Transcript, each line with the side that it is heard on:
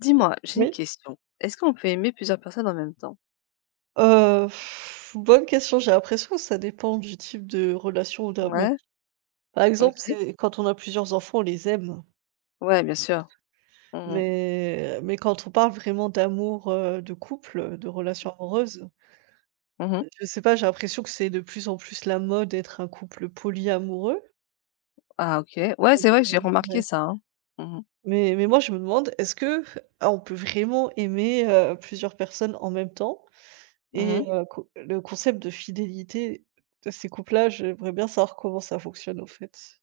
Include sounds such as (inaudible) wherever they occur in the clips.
left: Dis-moi, j'ai une
right: Oui.
left: question. Est-ce qu'on peut aimer plusieurs personnes en même temps?
right: Heu, Bonne question, j'ai l'impression que ça dépend du type de relation ou d'amour.
left: Ouais,
right: Par exemple,
left: OK.
right: c'est quand on a plusieurs enfants, on les aime,
left: Ouais, bien sûr. Mmh mh.
right: mais quand on parle vraiment d'amour, de couple, de relation amoureuse,
left: Mmh.
right: je sais pas, j'ai l'impression que c'est de plus en plus la mode d'être un couple polyamoureux.
left: Ah OK. Ouais,
right: Donc
left: c'est vrai que j'ai
right: ouais.
left: remarqué ça, hein. Mmh mh.
right: Mais moi je me demande, est-ce que on peut vraiment aimer, plusieurs personnes en même temps? Et
left: Mmh.
right: co le concept de fidélité de ces couples-là, j'aimerais bien savoir comment ça fonctionne, au fait.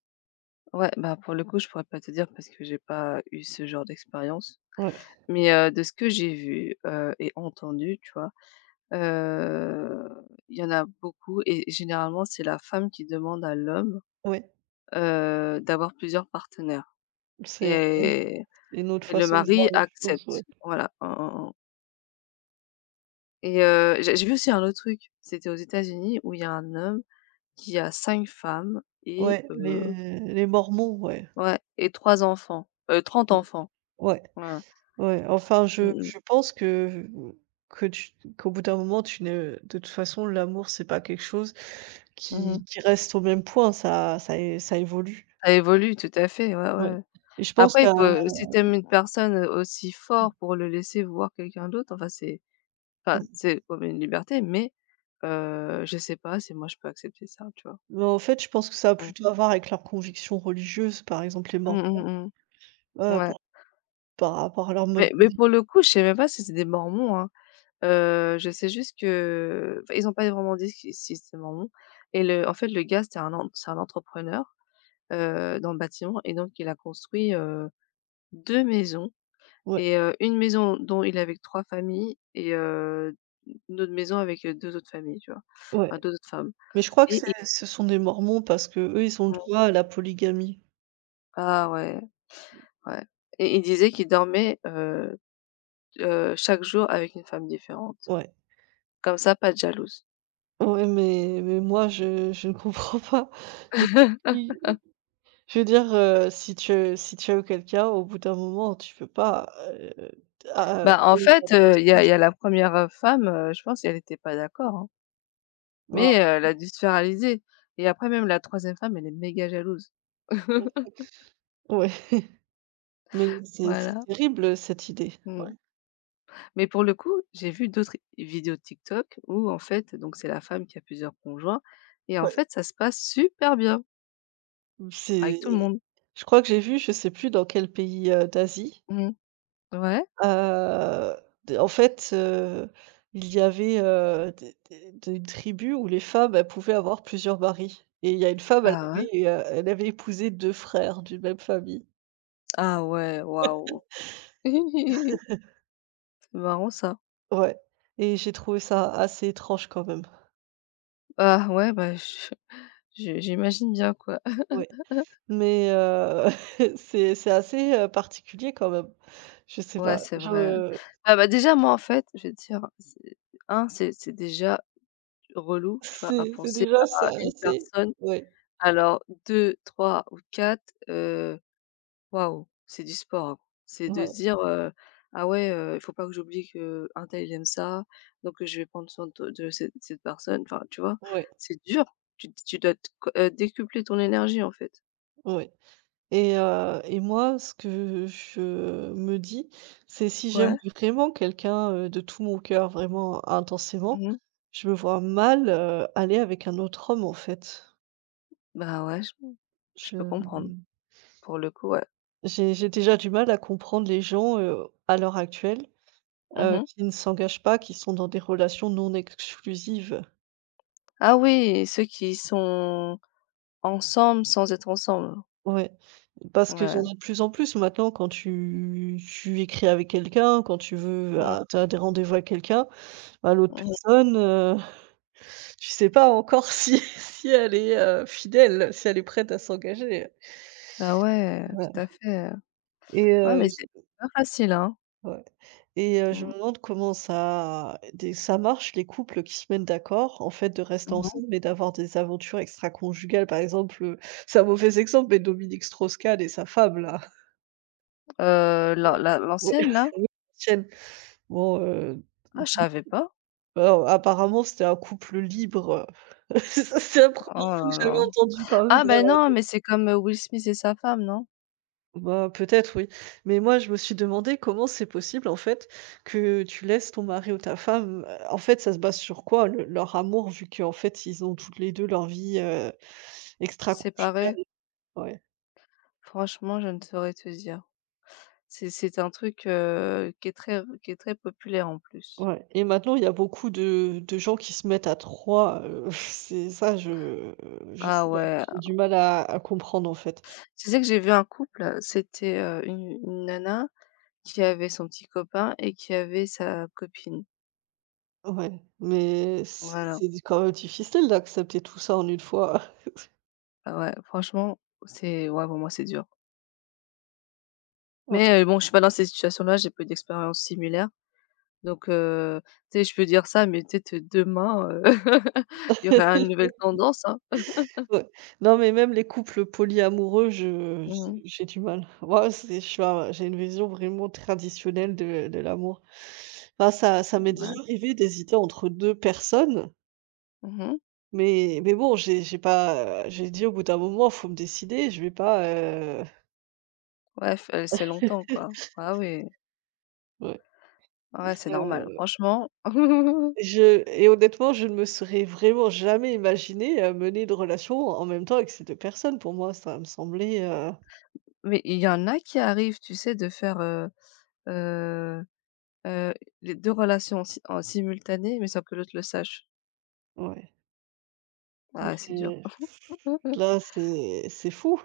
left: Ouais, bah, pour le coup, je pourrais pas te dire parce que j'ai pas eu ce genre d'expérience.
right: Ouais,
left: Mais, de ce que j'ai vu, et entendu, tu vois? Heu, il y en a beaucoup et généralement, c'est la femme qui demande à l'homme,
right: ouais,
left: d'avoir plusieurs partenaires
right: c'est
left: et
right: une autre
left: le
right: façon de voir
left: mari
right: les choses, ouais.
left: accepte. Voilà. Mmh mmh. Et j'ai vu aussi un autre truc, c'était aux États-Unis où il y a un homme qui a 5 femmes et
right: Ouais, les
left: heu
right: les mormons, ouais.
left: ouais et 3 enfants, 30
right: Mmh.
left: enfants.
right: Ouais,
left: Voilà.
right: ouais, enfin,
left: Mmh
right: je
left: mh.
right: je pense que tu qu'au bout d'un moment, tu ne de toute façon, l'amour, c'est pas quelque chose
left: Mmh.
right: qui reste au même point, ça évolue.
left: Ça évolue tout à fait, ouais,
right: Ouais,
left: ouais.
right: et je pense
left: Après il
right: qu'à
left: faut si tu une personne, aussi fort pour le laisser voir quelqu'un d'autre, enfin c'est comme une liberté mais je sais pas si moi je peux accepter ça, tu vois?
right: mais en fait, je pense que ça a
left: Mmh.
right: plutôt à voir avec leurs convictions religieuses, par exemple, les
left: Mmh, mmh,
right: mormons,
left: mmh.
right: heu,
left: Ouais.
right: par rapport à leur mode
left: Mais
right: de
left: mais
right: vie.
left: pour le coup, je sais même pas si c'est des mormons, hein. Je sais juste que enfin, ils ont pas vraiment dit si c'est mon nom et le en fait, le gars, c'est un en c'est un entrepreneur, dans le bâtiment et donc il a construit, 2 maisons
right: Ouais,
left: et une maison dont il est avec 3 familles et une autre maison avec, 2 autres familles, tu vois?
right: ouais.
left: Enfin 2 autres femmes
right: Mais je crois que
left: et
right: c'est
left: ils
right: ce sont des mormons parce que eux ils ont le
left: ont
right: droit à la polygamie.
left: ah ouais, ouais et il disait qu'il dormait, chaque jour avec une femme différente.
right: Ouais,
left: Comme ça, pas de jalouse.
right: ouais, mais moi, je ne (laughs) comprends pas. Je
left: (laughs)
right: je veux dire, si tu as eu quelqu'un, au bout d'un moment, tu peux pas, a
left: Bah, en
right: aller à
left: fait,
right: droite,
left: heu, il y
right: à
left: a
right: gauche.
left: il y a la première femme, je pense qu'elle était pas d'accord, hein, mais
right: Voilà.
left: elle a dû se faire réaliser et après même la troisième femme, elle est méga jalouse. (laughs)
right: Ouais, mais c'est
left: Voilà,
right: terrible, cette idée. Ouais,
left: mmh, mais pour le coup, j'ai vu d'autres vidéos TikTok où en fait, donc c'est la femme qui a plusieurs conjoints et en
right: ouais.
left: fait, ça se passe super bien avec
right: C'est
left: tout le monde.
right: Je crois que j'ai vu, je sais plus dans quel pays, d'Asie.
left: Mmh, ouais.
right: Heu, d En fait, il y avait, des tribus où les femmes, elles pouvaient avoir plusieurs maris et il y a une femme,
left: Ah ouais?
right: elle avait épousé deux frères d'une même famille.
left: Ah ouais, waouh! (laughs) C'est marrant ça.
right: Ouais, et j'ai trouvé ça assez étrange quand même.
left: Ah ouais, bah, je j'imagine bien, quoi.
right: Ouais, mais (laughs) c'est assez, particulier quand même. Je sais
left: Ouais,
right: pas,
left: c'est vrai.
right: je
left: Ah bah, déjà, moi, en fait, je vais te dire, c'est 1, c'est déjà relou, tu vois, à
right: c'est
left: penser
right: déjà ça
left: à une
right: assez
left: personne.
right: ouais,
left: Alors deux trois ou 4 waouh, c'est du sport, hein. C'est de
right: ouais,
left: dire, «Ah ouais, il faut pas que j'oublie qu'un tel il aime ça, donc je vais prendre soin de cette personne». Enfin, tu vois?
right: ouais,
left: C'est dur. Tu dois te co décupler ton énergie, en fait.
right: ouais. Et moi, ce que je me dis, c'est si j'aime
left: Ouais.
right: vraiment quelqu'un, de tout mon cœur, vraiment intensément,
left: Mmh.
right: je me vois mal, aller avec un autre homme, en fait.
left: Bah ouais, je
right: Je
left: peux comprendre.
right: mmh,
left: Pour le coup, ouais.
right: j'ai déjà du mal à comprendre les gens, à l'heure actuelle,
left: Mmh.
right: qui ne s'engagent pas, qui sont dans des relations non exclusives.
left: Ah oui, ceux qui sont ensemble sans être ensemble.
right: Ouais, parce qu'il y en
left: Ouais.
right: a de plus en plus maintenant quand tu écris avec quelqu'un, quand tu veux,
left: Mmh,
right: tu des rendez-vous avec quelqu'un, bah, l'autre
left: mmh.
right: personne, tu sais pas encore si (laughs) si elle est, fidèle, si elle est prête à s'engager.
left: Bah ouais,
right: Ouais,
left: tout à fait.
right: et
left: Ouais, mais c'est pas facile, hein.
right: ouais je
left: Mmh.
right: me demande comment ça marche les couples qui se mettent d'accord, en fait, de rester
left: Mmh mh.
right: ensemble mais d'avoir des aventures extraconjugales. Par exemple, c'est un mauvais exemple, mais Dominique Strauss-Kahn et sa femme là.
left: La la
right: Ouais,
left: l'ancienne là?
right: (laughs) oui, l'ancienne. Bon,
left: Ah je savais pas.
right: alors apparemment, c'était un couple libre. (laughs) Ça, c'est la
left: Oh
right: première fois que
left: là
right: j'avais
left: là.
right: entendu parler
left: Ah ben
right: d'un.
left: non, mais c'est comme, Will Smith et sa femme, non?
right: Bah, peut-être oui. Mais moi, je me suis demandé comment c'est possible en fait que tu laisses ton mari ou ta femme, en fait, ça se base sur quoi le leur amour vu qu'en fait, ils ont toutes les 2 leur vie, extra-conjugale?
left: Séparés?
right: Ouais,
left: Franchement, je ne saurais te dire. C'est un truc, qui est très populaire en plus.
right: ouais, et maintenant, il y a beaucoup de gens qui se mettent à 3. (laughs) C'est ça, je
left: Ah
right: sais pas,
left: ouais.
right: j'ai du mal à comprendre en fait.
left: Tu sais que j'ai vu un couple, c'était, une nana qui avait son petit copain et qui avait sa copine.
right: Ouais, mais c'est
left: Voilà.
right: c'est quand même difficile d'accepter tout ça en une fois.
left: Ah ouais, franchement, c'est ouais, pour moi, c'est dur. Mais
right: (laughs)
left: bon, je suis pas dans cette situation là j'ai pas eu d'expérience similaire. Donc tu sais, je peux dire ça, mais peut-être, demain, (laughs) il y aura
right: Ouais.
left: une nouvelle tendance, hein.
right: Ouais. Non, mais même les couples polyamoureux, je
left: Mmh.
right: j'ai du mal. Moi, c'est je suis un j'ai une vision vraiment traditionnelle de l'amour. Enfin, ça m'est déjà
left: Ouais.
right: arrivé d'hésiter entre 2 personnes,
left: Mmh.
right: mais bon, j'ai pas, j'ai dit: «Au bout d'un moment, faut me décider, je vais pas, heu.»
left: Ouais, f c'est longtemps, quoi. Ah oui,
right: Ouais, et
left: ouais, c'est normal. Franchement (laughs)
right: je et honnêtement, je ne me serais vraiment jamais imaginé mener une relation en même temps avec ces 2 personnes. Pour moi, ça me semblait,
left: mais il y en a qui arrivent, tu sais, de faire, heu heu, les 2 relations si en simultané, mais sans que l'autre le sache.
right: ouais,
left: Ah, c'est dur.
right: mais
left: Hop, hop, hop.
right: là, c'est fou.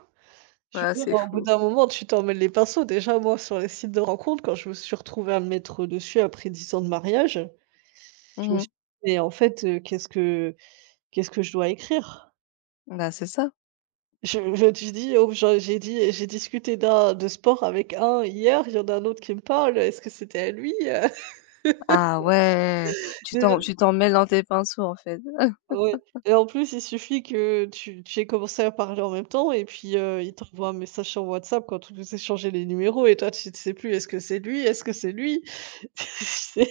right: Je
left: Ah,
right: veux dire,
left: c'est
right: au bout
left: fou.
right: d'un moment, tu t'en mêles les pinceaux. Déjà, moi, sur les sites de rencontres, quand je me suis retrouvée à me mettre dessus après 10 ans de mariage, je me suis
left: Mmh.
right: dit: «Mais en fait, qu'est-ce que je dois écrire?»
left: Bah, c'est ça.
right: Je me suis dit: «Oh, j'en j'ai dit j'ai discuté d'un de sport avec un hier, il y en a un autre qui me parle, est-ce que c'était à lui?»
left: Ah ouais,
right: (laughs) Déjà,
left: tu t'en mêles dans tes pinceaux, en fait.
right: ouais, et en plus, il suffit que tu aies commencé à parler en même temps et puis, il t'envoie un message sur WhatsApp quand vous échangez les numéros et toi, tu ne sais plus, est-ce que c'est lui? Est-ce que c'est lui? (laughs) C'est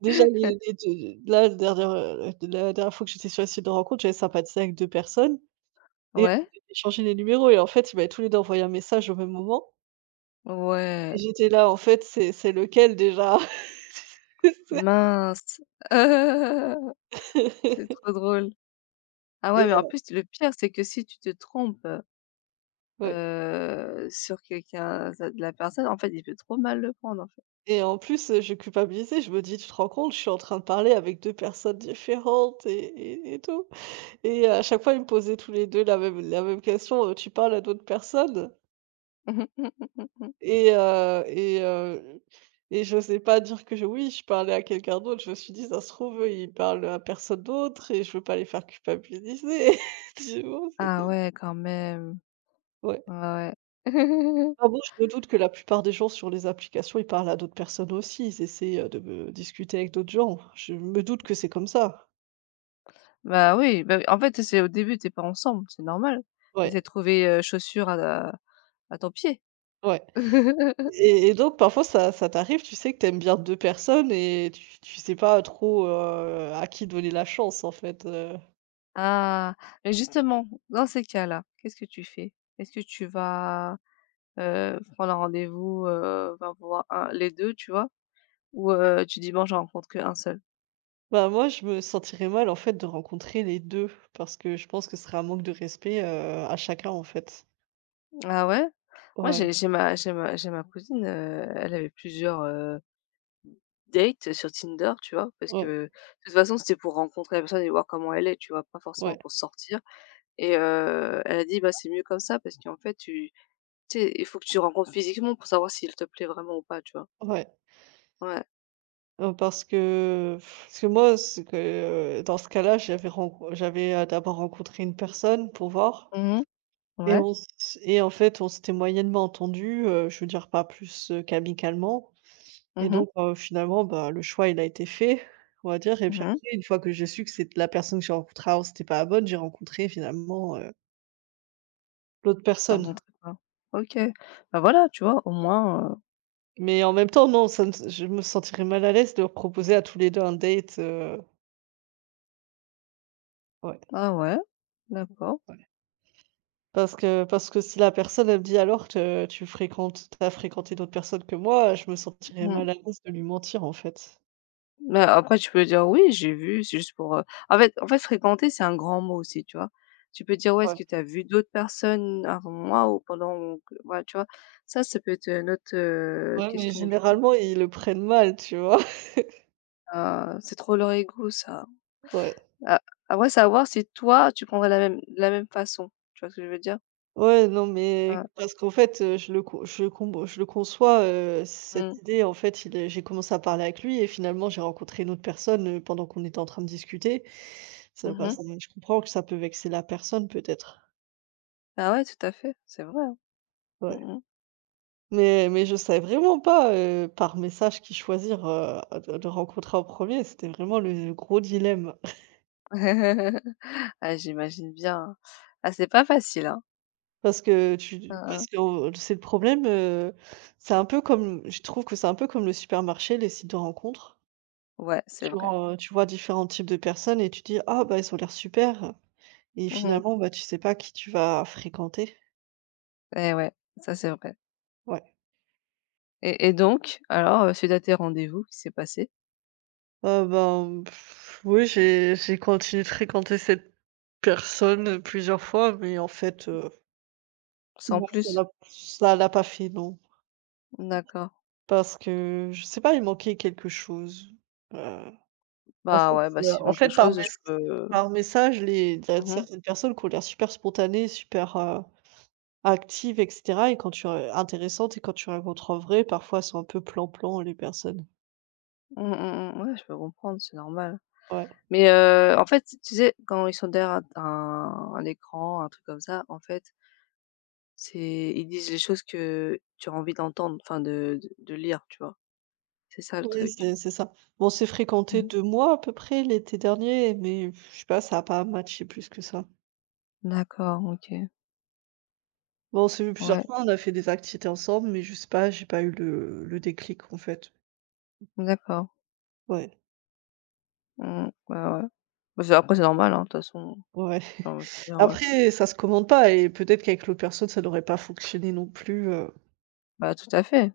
right: Déjà
left: (laughs)
right: les de là, la dernière fois que j'étais sur les sites de rencontre, j'avais sympathisé avec 2 personnes et on
left: Ouais?
right: avait échangé les numéros et en fait, ils m'avaient tous les 2 envoyé un message au même moment et
left: Ouais,
right: j'étais là, en fait, c'est lequel déjà?
left: mince. (laughs) C'est
right: (laughs)
left: trop drôle. Ah ouais,
right: Et
left: mais en plus, le pire, c'est que si tu te trompes,
right: ouais,
left: sur quelqu'un, ça de la personne, en fait, il peut trop mal le prendre, en fait.
right: et en plus, je culpabilisais, je me dis: «Tu te rends compte? Je suis en train de parler avec 2 personnes différentes et tout.» Et à chaque fois, ils me posaient tous les 2 la même question: «Tu parles à d'autres personnes?»
left: (laughs)
right: Et heu et heu et j'osais pas dire que je oui, je parlais à quelqu'un d'autre. Je me suis dit: «Ça se trouve, eux, ils parlent à personne d'autre et je veux pas les faire culpabiliser.» (laughs) Tu vois?
left: Ah
right: C'était
left: ouais, quand même.
right: ouais.
left: Ouais, ouais.
right: Ah bon, je me doute que la plupart des gens sur les applications, ils parlent à d'autres personnes aussi. Ils essaient, de me discuter avec d'autres gens. Je me doute que c'est comme ça.
left: Bah, oui, en fait, c'est au début, t'es pas ensemble, c'est normal. Tu essaies
right: Ouais,
left: de trouver, chaussure à ton pied.
right: ouais,
left: (laughs)
right: et donc parfois ça t'arrive, tu sais que t'aimes bien 2 personnes et tu sais pas trop, à qui donner la chance en fait
left: Ah! Mais justement, dans ces cas-là, qu'est-ce que tu fais? Est-ce que tu vas, prendre un rendez-vous, enfin voir un les 2, tu vois? Ou, tu dis: «Bon, j'en rencontre qu'un seul»?
right: Bah, moi, je me sentirais mal, en fait, de rencontrer les 2 parce que je pense que ce serait un manque de respect, à chacun, en fait.
left: Ah ouais? Moi,
right: Ouais,
left: j'ai ma cousine, elle avait plusieurs, dates sur Tinder, tu vois? Parce
right: ouais,
left: que de toute façon, c'était pour rencontrer la personne et voir comment elle est, tu vois? Pas forcément
right: ouais,
left: pour sortir et elle a dit: «Bah, c'est mieux comme ça parce qu'en fait, tu sais, il faut que tu rencontres physiquement pour savoir si elle te plaît vraiment ou pas», tu vois?
right: ouais,
left: Ouais.
right: parce que moi, c'est que, dans ce cas-là, j'avais, d'abord rencontré une personne pour voir
left: Mmh.
right: et
left: Ouais.
right: on s et en fait, on s'était moyennement entendus, je veux dire pas plus, qu'amicalement et
left: Mmh mh.
right: donc finalement, bah, le choix, il a été fait, on va dire et puis
left: Mmh mh.
right: après, une fois que j'ai su que c'est la personne que j'ai rencontrée avant, c'était pas la bonne, j'ai rencontré finalement, l'autre personne.
left: Tu OK. Bah, voilà, tu vois? Au moins,
right: Mais en même temps, non, ça me s je me sentirais mal à l'aise de leur proposer à tous les 2 un date, ouais.
left: ah ouais, d'accord.
right: Ouais. Parce que si la personne, elle me dit: «Alors que tu as fréquenté d'autres personnes que moi», je me sentirais
left: Mmh.
right: mal à l'aise de lui mentir, en fait.
left: Mais après tu peux dire: «Oui, j'ai vu», c'est juste pour, en fait fréquenter, c'est un grand mot aussi, tu vois? Tu peux dire: «Ouais, est-ce
right: Ouais.
left: que tu as vu d'autres personnes avant moi ou pendant que» voilà, tu vois? Ça peut être, une autre,
right: Ouais, mais
left: question, tu vois?
right: généralement, ils le prennent mal, tu vois? (laughs)
left: Ah, c'est trop leur ego ça.
right: Ouais.
left: A Après savoir si toi, tu prendrais la même façon. Tu vois ce que je veux dire?
right: Ouais, non, mais
left: Ouais.
right: parce qu'en fait, je le conçois, cette
left: Mmh.
right: idée, en fait, il est j'ai commencé à parler avec lui et finalement, j'ai rencontré une autre personne, pendant qu'on était en train de discuter. Ça
left: Mmh
right: bah,
left: mh.
right: ça je comprends que ça peut vexer la personne peut-être,
left: Bah, ouais, tout à fait, c'est vrai, hein.
right: ouais.
left: Mmh mh.
right: Mais je savais vraiment pas, par message qui choisir, de rencontrer en premier. C'était vraiment le gros dilemme.
left: (laughs) Ah j'imagine bien. Ah c'est pas facile, hein.
right: Parce que
left: Hein,
right: tu parce
left: hein.
right: que, heu, c'est le problème, c'est un peu comme je trouve que c'est un peu comme le supermarché, les sites de rencontres.
left: Ouais, c'est vrai.
right: Tu vois différents types de personnes et tu dis: «Ah bah, ils ont l'air super» et
left: Mmh mh.
right: finalement, bah, tu sais pas qui tu vas fréquenter.
left: Et ouais, ça c'est vrai.
right: Ouais.
left: Et donc, alors, suite à tes rendez-vous, qu'est-ce qui s'est passé?
right: Ben, oui, j'ai continué de fréquenter cette personne, plusieurs fois, mais en fait,
left: Sans
right: non, (laughs) ça
left: plus?
right: l'a ça l'a pas fait, non.
left: D'accord.
right: Parce que je sais pas, il manquait quelque chose. Heu, en fait,
left: Bah ouais, bah
right: heu,
left: s'il
right: en
left: manque quelque
right: fait,
left: chose, je peux
right: par message, les il y a
left: mmh mh.
right: certaines personnes qui ont l'air super spontanées, super, active et cetera et quand tu rencontres en vrai, parfois elles sont un peu plan-plan les personnes.
left: Mmh, mmh, mmh. Ouais, je peux comprendre, c'est normal.
right: Ouais.
left: Mais, en fait, tu sais, quand ils sont derrière un écran, un truc comme ça, en fait, c'est ils disent les choses que tu as envie d'entendre, enfin de lire, tu vois? C'est ça le
right: Oui,
left: truc.
right: c'est ça. Bon, on s'est fréquentés 2 mois à peu près l'été dernier, mais je sais pas, ça a pas matché plus que ça.
left: D'accord, OK.
right: Bon, on s'est vu plusieurs
left: Ouais,
right: fois, on a fait des activités ensemble, mais je sais pas, j'ai pas eu le déclic en fait.
left: d'accord.
right: Ouais,
left: Mmh, ouais, ouais. Bah, c'est après c'est normal, hein, de toute façon,
right: ouais,
left: j'ai envie de te dire,
right: (laughs) après ça se commande pas et peut-être qu'avec l'autre personne ça n'aurait pas fonctionné non plus,
left: bah, tout à fait. De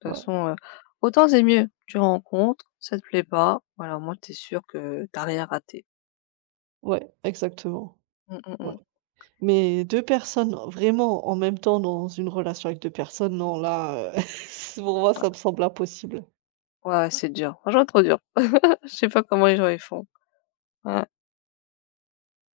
left: toute
right: ouais,
left: façon, autant c'est mieux, tu rencontres, ça te plaît pas, voilà, au moins tu es sûre que tu as rien raté.
right: ouais, exactement.
left: Mmh, mmh,
right: Ouais.
left: mmh.
right: Mais 2 personnes vraiment en même temps dans une relation avec 2 personnes, non là, (laughs) pour moi ça me semble impossible.
left: Ouais, c'est dur, franchement trop dur. (laughs) Je sais pas comment les gens ils font. Ouais.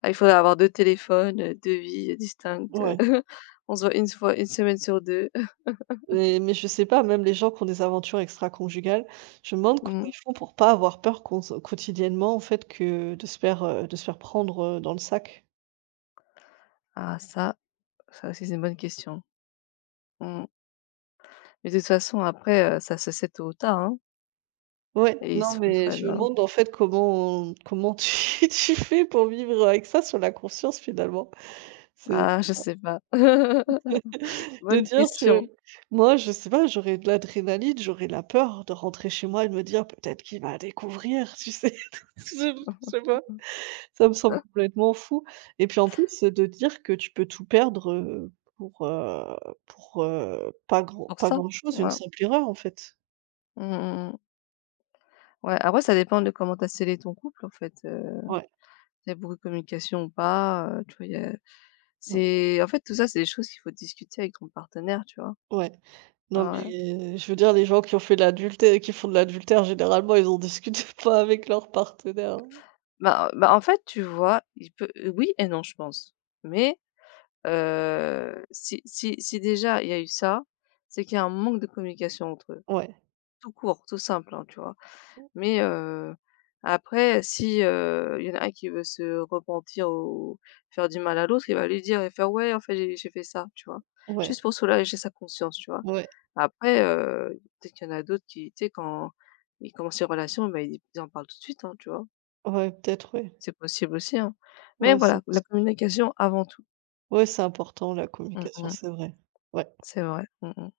left: Ah, il faudrait avoir 2 téléphones, 2 vies, distinctes,
right: Ouais,
left: (laughs) on se voit une fois une semaine sur 2. (laughs)
right: mais je sais pas, même les gens qui ont des aventures extraconjugales, je me demande comment ils
left: Mmh.
right: font pour pas avoir peur cons quotidiennement en fait que de se faire prendre, dans le sac.
left: Ah ça, ça aussi c'est une bonne question. Mmh. Mais de toute façon après, ça se sait tôt ou tard, hein.
right: Ouais,
left: Et ils
right: non
left: se
right: mais
left: retrouvent
right: je me
left: dans
right: demande en fait comment tu (laughs) tu fais pour vivre avec ça sur la conscience finalement? C'est
left: ah je sais pas. (laughs)
right: De
left: Bonne
right: dire
left: question.
right: que moi, je sais pas, j'aurais de l'adrénaline, j'aurais la peur de rentrer chez moi et de me dire: «Peut-être qu'il va découvrir», tu sais? (laughs) Je sais pas, ça me semble
left: Hein,
right: complètement fou et puis en plus, de dire que tu peux tout perdre, pour, heu, pour, pas grand
left: pour
right: pas
left: ça?
right: grand-chose, une
left: Ouais.
right: simple erreur, en fait.
left: Mmh mmh. Ouais, après ça dépend de comment t'as scellé ton couple en fait,
right: Ouais,
left: y a beaucoup de communication ou pas, tu vois? Y a
right: ouais,
left: c'est en fait tout ça, c'est des choses qu'il faut discuter avec ton partenaire, tu vois?
right: ouais. Non,
left: Ouais, ouais.
right: mais je veux dire, les gens qui ont fait de l'adultère qui font de l'adultère, généralement, ils en discutent (laughs) pas avec leur partenaire.
left: Bah, en fait, tu vois, il peut oui et non, je pense. Mais, heu, si déjà il y a eu ça, c'est qu'il y a un manque de communication entre eux.
right: Ouais,
left: Tout court, tout simple, hein, tu vois? Mais, après si, il y en a un qui veut se repentir ou faire du mal à l'autre, il va lui dire, et faire: «Ouais, en fait, j'ai fait ça», tu vois?
right: ouais,
left: Juste pour soulager sa conscience, tu vois?
right: ouais,
left: Après, peut-être qu'il y en a d'autres qui, tu sais, quand ils commencent les relations, bah, ils en parlent tout de suite, hein, tu vois?
right: ouais, peut-être, ouais.
left: C'est possible aussi, hein. Mais
right: Ouais, c'est
left: voilà, la communication avant tout.
right: ouais, c'est important la
left: Mmh
right: communication,
left: mh.
right: c'est vrai. Ouais.
left: C'est vrai. Mmh mh.